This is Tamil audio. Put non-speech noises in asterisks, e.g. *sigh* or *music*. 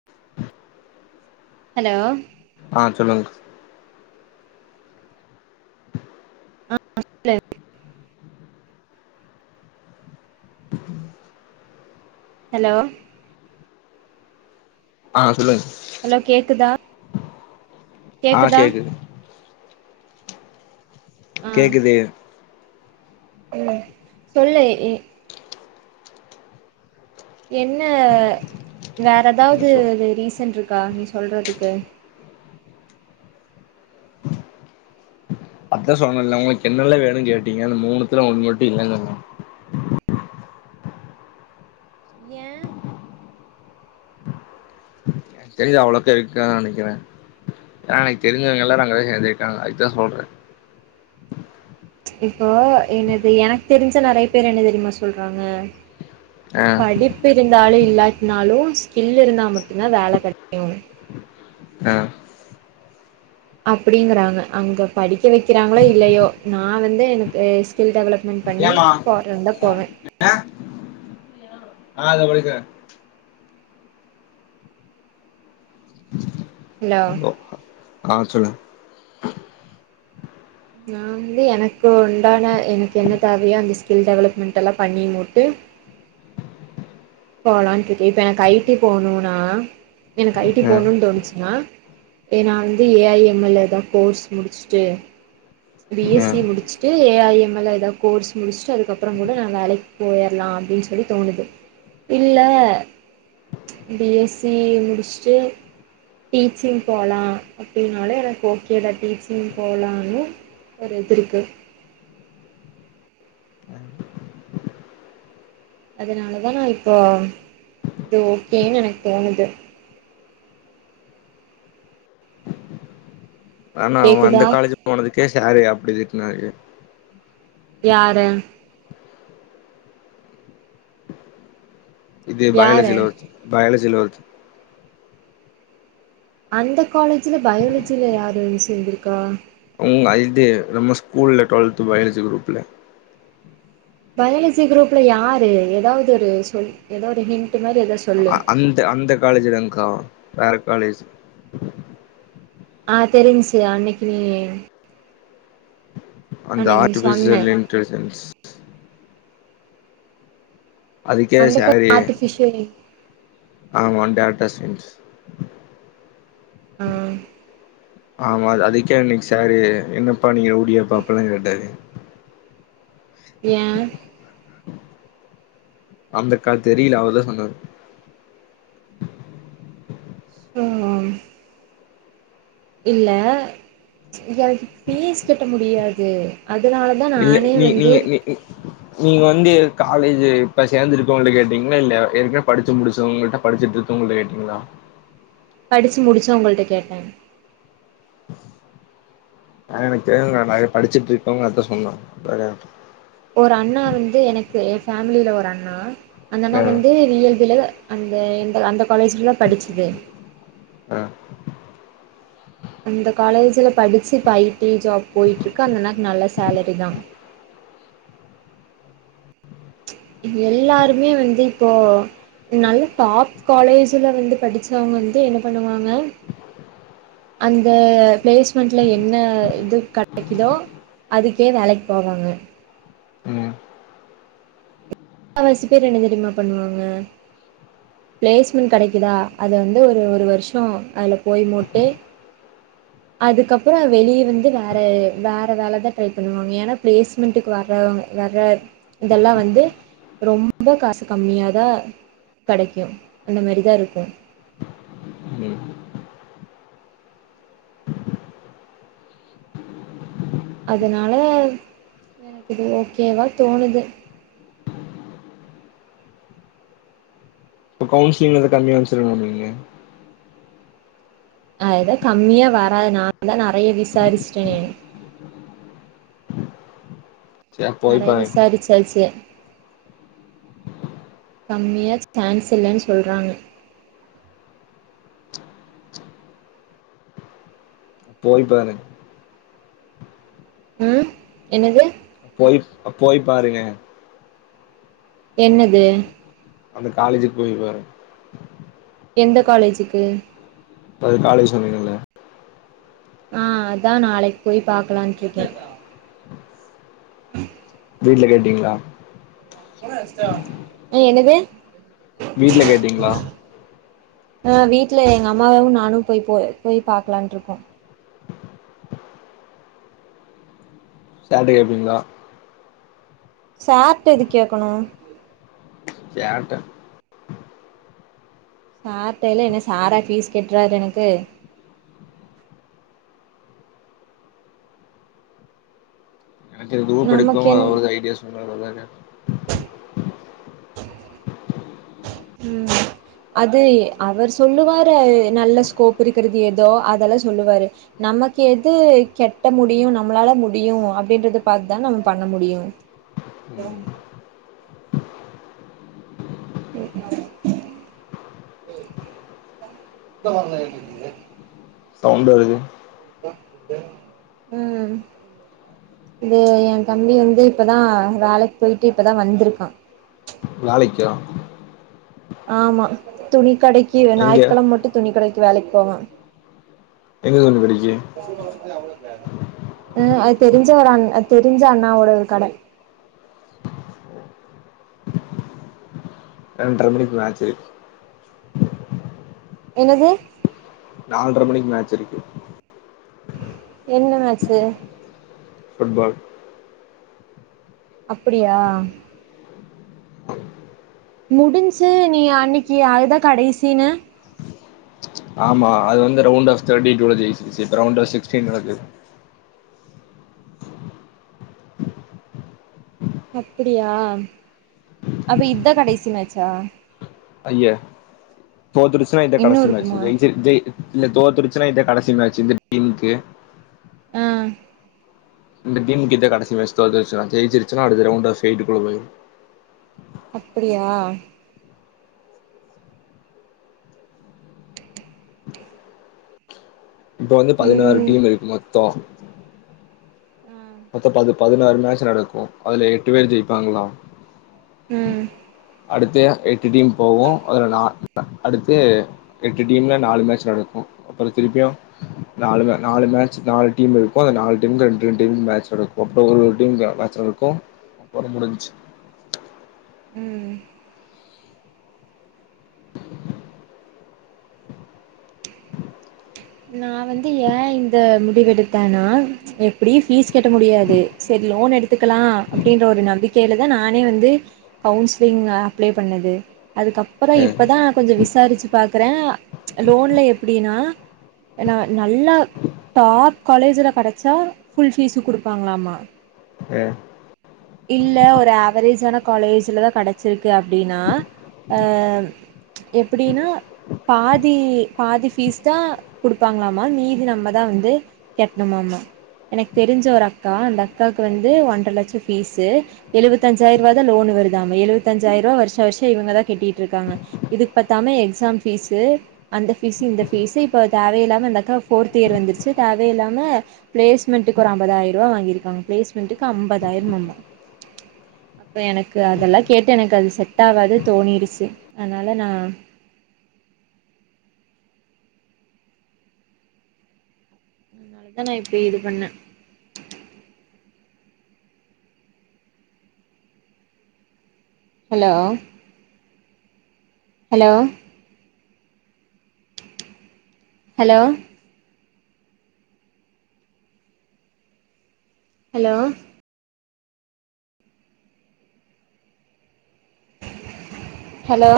*inaudible* ஹலோ ஆ சொல்லுங்க ஆ *inaudible* ஹலோ ஆ சொல்லுங்க ஹலோ கேக்குதா ஆ கேக்குதா கேக்குது ஆ கேக்குது ம் சொல்லு யி என்ன வேற எதாவது சொ இது ரீசன்் ருக்கா நீ சொல்றதுக்கு அதான் சொன்னுல உங்களுக்கு என்னெல்ல வேணும் கேட்டீங்க அந்த மூணுத்துல ஒன் மட்டும் இல்லெனு சொன்னேங்க ய செரிஅவ்வளோ இருக்கான் நினைக்கிறேன் எனனைக்கு *inaudible* தெரிஞ்சவங்கல்லாம் நாங்கத சேர்ந்தக்காங்க அதுக்குதான் சொல்றேன் இப்போ என்னது எனக் தெரிஞ்ச நெறைய பேர் என்ன தெரியுமா சொல்றாங்க ஆ படிப்பு இருந்தாலும் இல்லாட்னாலும் ஸ்கில் இருந்தா மட்டும்தான் வேல கடைக் ஆ அப்படிங்கிறாங்க அவுங்க படிக்க வைக்கிறாங்களோ இல்லையோ நான் வந்து எனக்கு ஸ்கில் டெவலப் மெண்ட் பண்ணி ஏமா போற இருந்தா போவ ஆ ஆ படிக்க *inaudible* ஹலோ ஆ சொல்லு நா வந்து எனக்கு உண்டான எனக்கு என்ன தேவையோ அந்த ஸ்கில் டெவலப்மெண்ட்டெல்லா பண்ணி முட்டு போலான்ட் ருக் இப்ப எனக்கு ஐடி போணுனா எனக்கு ஐடி ஆ போணுன்னு தோணுச்சினா ஏ நா வந்து ஏஐஎம்எல்ல எதா கோர்ஸ் முடிசுட்டு ஆ பிஎஸ்சி முடிச்சுட்டு ஏஐஎம்எல்ல ஏதாவது கோர்ஸ் முடுச்சுட்டு அதுக்கப்புறம் கூட நான் வேலைக் பேயிரலாம் அப்டின்னு சொல்லி தோணுது இல்ல பிஎஸ்சி முடிச்சுட்டு டீச்சிங் போலாம் அப் டினாலே எனக்கு ஓகேல டீச்சிங் போலானனு வது எது இருக்கு அதனாலதான் இப்போ இது ஓகேன்னு எனக்கு தோணுது ஆனா அவன் கேக்குதா அந்த காலேஜ் போனதுக்கே சாரு அப்டி திட்னாறு யார இது யாரு பயாலஜில ஒர்த் பயாலஜில ஒர்த் அந்த காலேஜில பயாலஜில யாரு சேந்துருகா ம் *unintelligible* நம்ம ஸ்கூல்ல டுவல்த் பயாலஜி குரூப்ல பயாலஜி குரூப்ல யாரு எதாவது ஒரு சொல் எதாவது ஒரு ஹிண்ட் மாரி எதோ சொ அந்த அந்த காலேஜ் ல்லங்கா வேற காலேஜ் ஆ தெரிஞ்சி அன்னக்கி அந்த நீ சொன்ன ஆர்டிபிசியல் இன்டெலிஜென்ஸ் அதுக்கே அந்த ப சாரு ஆர்ட்டிபிஷியல் ஆமா டாக்டர் சென்ஸ் ம் ஆமா அது அதுக்கே அன்னக் சாரு என்னப்பா நீங்க ரௌடியாப்பா அப்பில்லா கேட்டாரு ஏ அந்தகால் தெரியல அவர் தா சொன்னாரு ம் ம் இல்ல எனக்கு பீஸ் கட்ட முடியாது அதுனாலதா இல்ல நானே நீ நீ வந்து நீ நீ- நீங்க வந்து காலேஜ் இப்ப சேந்துருக்கவுங்கள்ட்ட கேடீங்ளா இல்ல ஏற்கனவே படுச்சு முடுச்சவங்கிட்ட படுச்சுட் இரு கவுங்கள்ட்ட கேடீங்ளா படுச்சு முடுச்சவுங்கள்ட்ட கேட்டே ஆ எனக்கு தெர்ல நா எ படுச்சுட் இருக்கவுங்க அத்த சொன்னா பெறகு ஒரு அண்ணா வந்து எனக்கு எ ஃபேம்லீல ஒரு அண்ணா அந்த அண்ணா ஆ வந்து டி எல் பில அந்த எந்த அந்த காலேஜ்ல தா படுச்சது அ அந்த காலேஜுல படுச்சு இப்ப ஐ டி ஜாப் போயிட்ருக்கு அந்த அண்ணாக்கு நல்ல சாலரி தா எல்லாருமே வந்து இப்போ நல்ல டாப் காலேஜுல வந்து படுச்சவுங்க வந்து என்ன பண்ணுவாங்க அந்த பிளேஸ்மண்ட்ல என்ன இது கடைகுதோ அதுக்கே வேலைக் போவாங்க ம் முக்காவாசி பேர் என்ன தெரியுமா பண்ணுவாங்க பிளேஸ்மண்ட் கெடைக்கிதா அது வந்து ஒரு ஒரு வருஷோ அதுல போய் மோட்டு அதுக்கு அப்பறோ வெளிய வந்து வேற வேற வேலதா ட்ரை பண்ணுவாங்க ஏனா பிளேஸ் மண்ட்க்கு வர்றவ் வர்ற இதல்லா வந்து ரொம்ப காசு கம்மியாதா கெடைக்கு அந்த மாரி தா இருக்கு ம் அதுனால எனக்கு இது ஓகேவா தோணுது இப்ப கவ்ன்சிலிங்ல இது கம்மியா வந்துச்சுனா என்ன பண்ணுவீங்க அதுதா கம்மியா வராது நா தா நெறைய விசாருஸ்டே சரி போய் நெறைய பாருங்க விசாருச்சாச்சு கம்மியா சான்ஸ் இல்லன் சொல்றாங்க போய் பாருங் ம் என்னது போய் போய் பாருங்க என்னது அந்த காலேஜுக்கு போய் பாருங் எந்த காலேஜுக்கு இப்ப காலேஜ் சொன்னீங்கல்ல ஆ அதா நாளேக் போய் பாக்கலான்ட்ருக்கே வீட்ல கேட்டீங்ளா ஏ என்னது வீட்ல கேட்டீங்ளா ஆ‌ வீட்ல எங்க அம்மாவு நானு போய் போ போய் பாக்கலான்ருக்கோ சார்ட்ட கேப்பீங்ளா சார்ட எதுக் கேகணு கேட்டே பாத்தேல என்ன சாரா ஃபீஸ் கட்றாரு எனக்கு எனக்கு எதுவு நமக்கு பிடிக்குமோ அது என் அவருத ஐடியா சொன் *inaudible* ம் அது அவர் சொல்லுவாரு நல்ல ஸ்கோப் இருக்கிறது ஏதோ அதெல்லா சொல்லுவாரு நமக்கு எது கெட்ட முடியு நம்மளால முடியு அப்டின்றத பாத்துதா நம் பண்ண முடியு ம் *unintelligible* சவுண்டு வருது ம் இது என் தம்பி வந்து இப்பதா வேலைக்கு போயிட்டு இப்பதா வந்திருக்கா வேலைக்கா ஆமா துணி கடைக்கு எங்க ஞாயித்து கிழம மட்டு துணி கடைக்கு வேலைக்கு போவா எங்க *unintelligible* ம் அது தெரிஞ்ச ஒரு அண் தெரிஞ்ச அண்ணாவோட ஒரு கட ரெண்டர மணிக்கு மேட்சு என்னது நால்ர மணிக்கு மேட்ச் இருக்கு என்ன மேச்சு ஃபுட் பால் அப்டியா முடிஞ்சு நீ அன்னைக்கு அது தா கடைசினு ஆமா அது வந்து ரவுண்ட் ஆப் தர்டிடுல ஜெயிச்சுச்சு இப்ப ரவுண்ட் ஆப் சிக்ஸ்டி நடக்குது அப்பிடியா அப்ப இது தா கடைசி மேட்சா அய்ய தோத்துருச்சுன்னா இது தா இன்னு கடைசி மேட்சு இருக்குமா ஜெயிச்சுருச் ஜெய் இல்ல தோத்துருச்சுனா இதுதா கடைசி மேட்சு இந்த டீமுக்கு ஆ இந்த டீமுக்கு இதா கடைசி மேச்சு தோத்துருச்சுனா ஜெயிச்சுருச்சுனா அடுத்த ரவுண்டு ஸ்டேய்டுகுள்ள போயிடு அப்டியா இப்ப வந்து பதினாறு ம் டீம் இருக்கு மொத்தோ ஆ மொத்த பது பதினாறு மேட்சு நடக்கு அதுல எட்டு பேர் ஜெயிப்பாங்களா ம் அடுத்து எட்டு டீம் போவோ அதுல நா ப்பே அடுத்து எட்டு டீம்ல நாலு மேட்ச் நடக்கு அப்பற திருப்பியு நாலு நாலு மேட்சு நாலு டீம் இருக்கு அந்ந நாலு டீமுக்கு ரெண்டு ரெண்டு இ மே சொடக்கு அப்றோ ஒரு டீம் யாராச்சு இருக்கு அப்றோ முடிஞ்ச்சு ம் நா வந்து ஏ இந்த முடிவு எடுத்தேனா எப்டி ஃபீஸ் கெட்ட முடியாது செரி லோன் எடுத்துக்கலா அப்டின்ற ஒரு நம்பிக்கேலதா நானே வந்து கவுன்சிலிங் அப்ளே பண்ணது அதுக்கப்பறோ ஆ இப்பதா கொஞ்சோ விசாரிச்சு பாக்குறே லோன்ல எப்டினா ஏனா நல்லா டாப் காலேஜில கெடச்சா ஃபுல் ஃபீஸு குடுப்பாங்களாமா ஆ இல்ல ஒரு ஆவரேஜான காலேஜ்ல தா கெடச்சிருக்கு அப்டினா அ எப்டினா பாதி பாதி ஃபீஸ் தா குடுப்பாங்களாமா மீதி நம்ம தா வந்து கெட்ணுமாமா எனக்கு தெரிஞ்ச ஒரு அக்கா அந்த அக்காக்கு வந்து ஒன்றர லட்சம் பீஸு எழுபத்தஞ்சாயி ரூபா தா லோன் வருதாமா எழுத்தஞ்சாயி ரூபா வருஷ வருஷ இவங்கதா கெட்டிட்டு இருக்காங்க இதுக்கு பத்தாம எக்ஸாம் பிஸு அந்த ஃபீஸு இந்த ஃபீஸு இப்ப தேவையில்லாம இந்த அக்கா போர்த் இயர் வந்துருச்சு தேவையில்லாம பிளேஸ்மெண்ட்டுக்கு ஒரு அம்பதாயிரம் ரூபா வாங்கியிருக்காங்க பிளேஸ்மெண்ட்டுக்கு அம்பதாயிரமமா அப்போ எனக்கு அதெல்லா கேட்டு எனக்கு அது செட் ஆகாது தோணிடுச்சு அதனால நா அதா நா இப்ப இது பண்ணே hello hello hello hello hello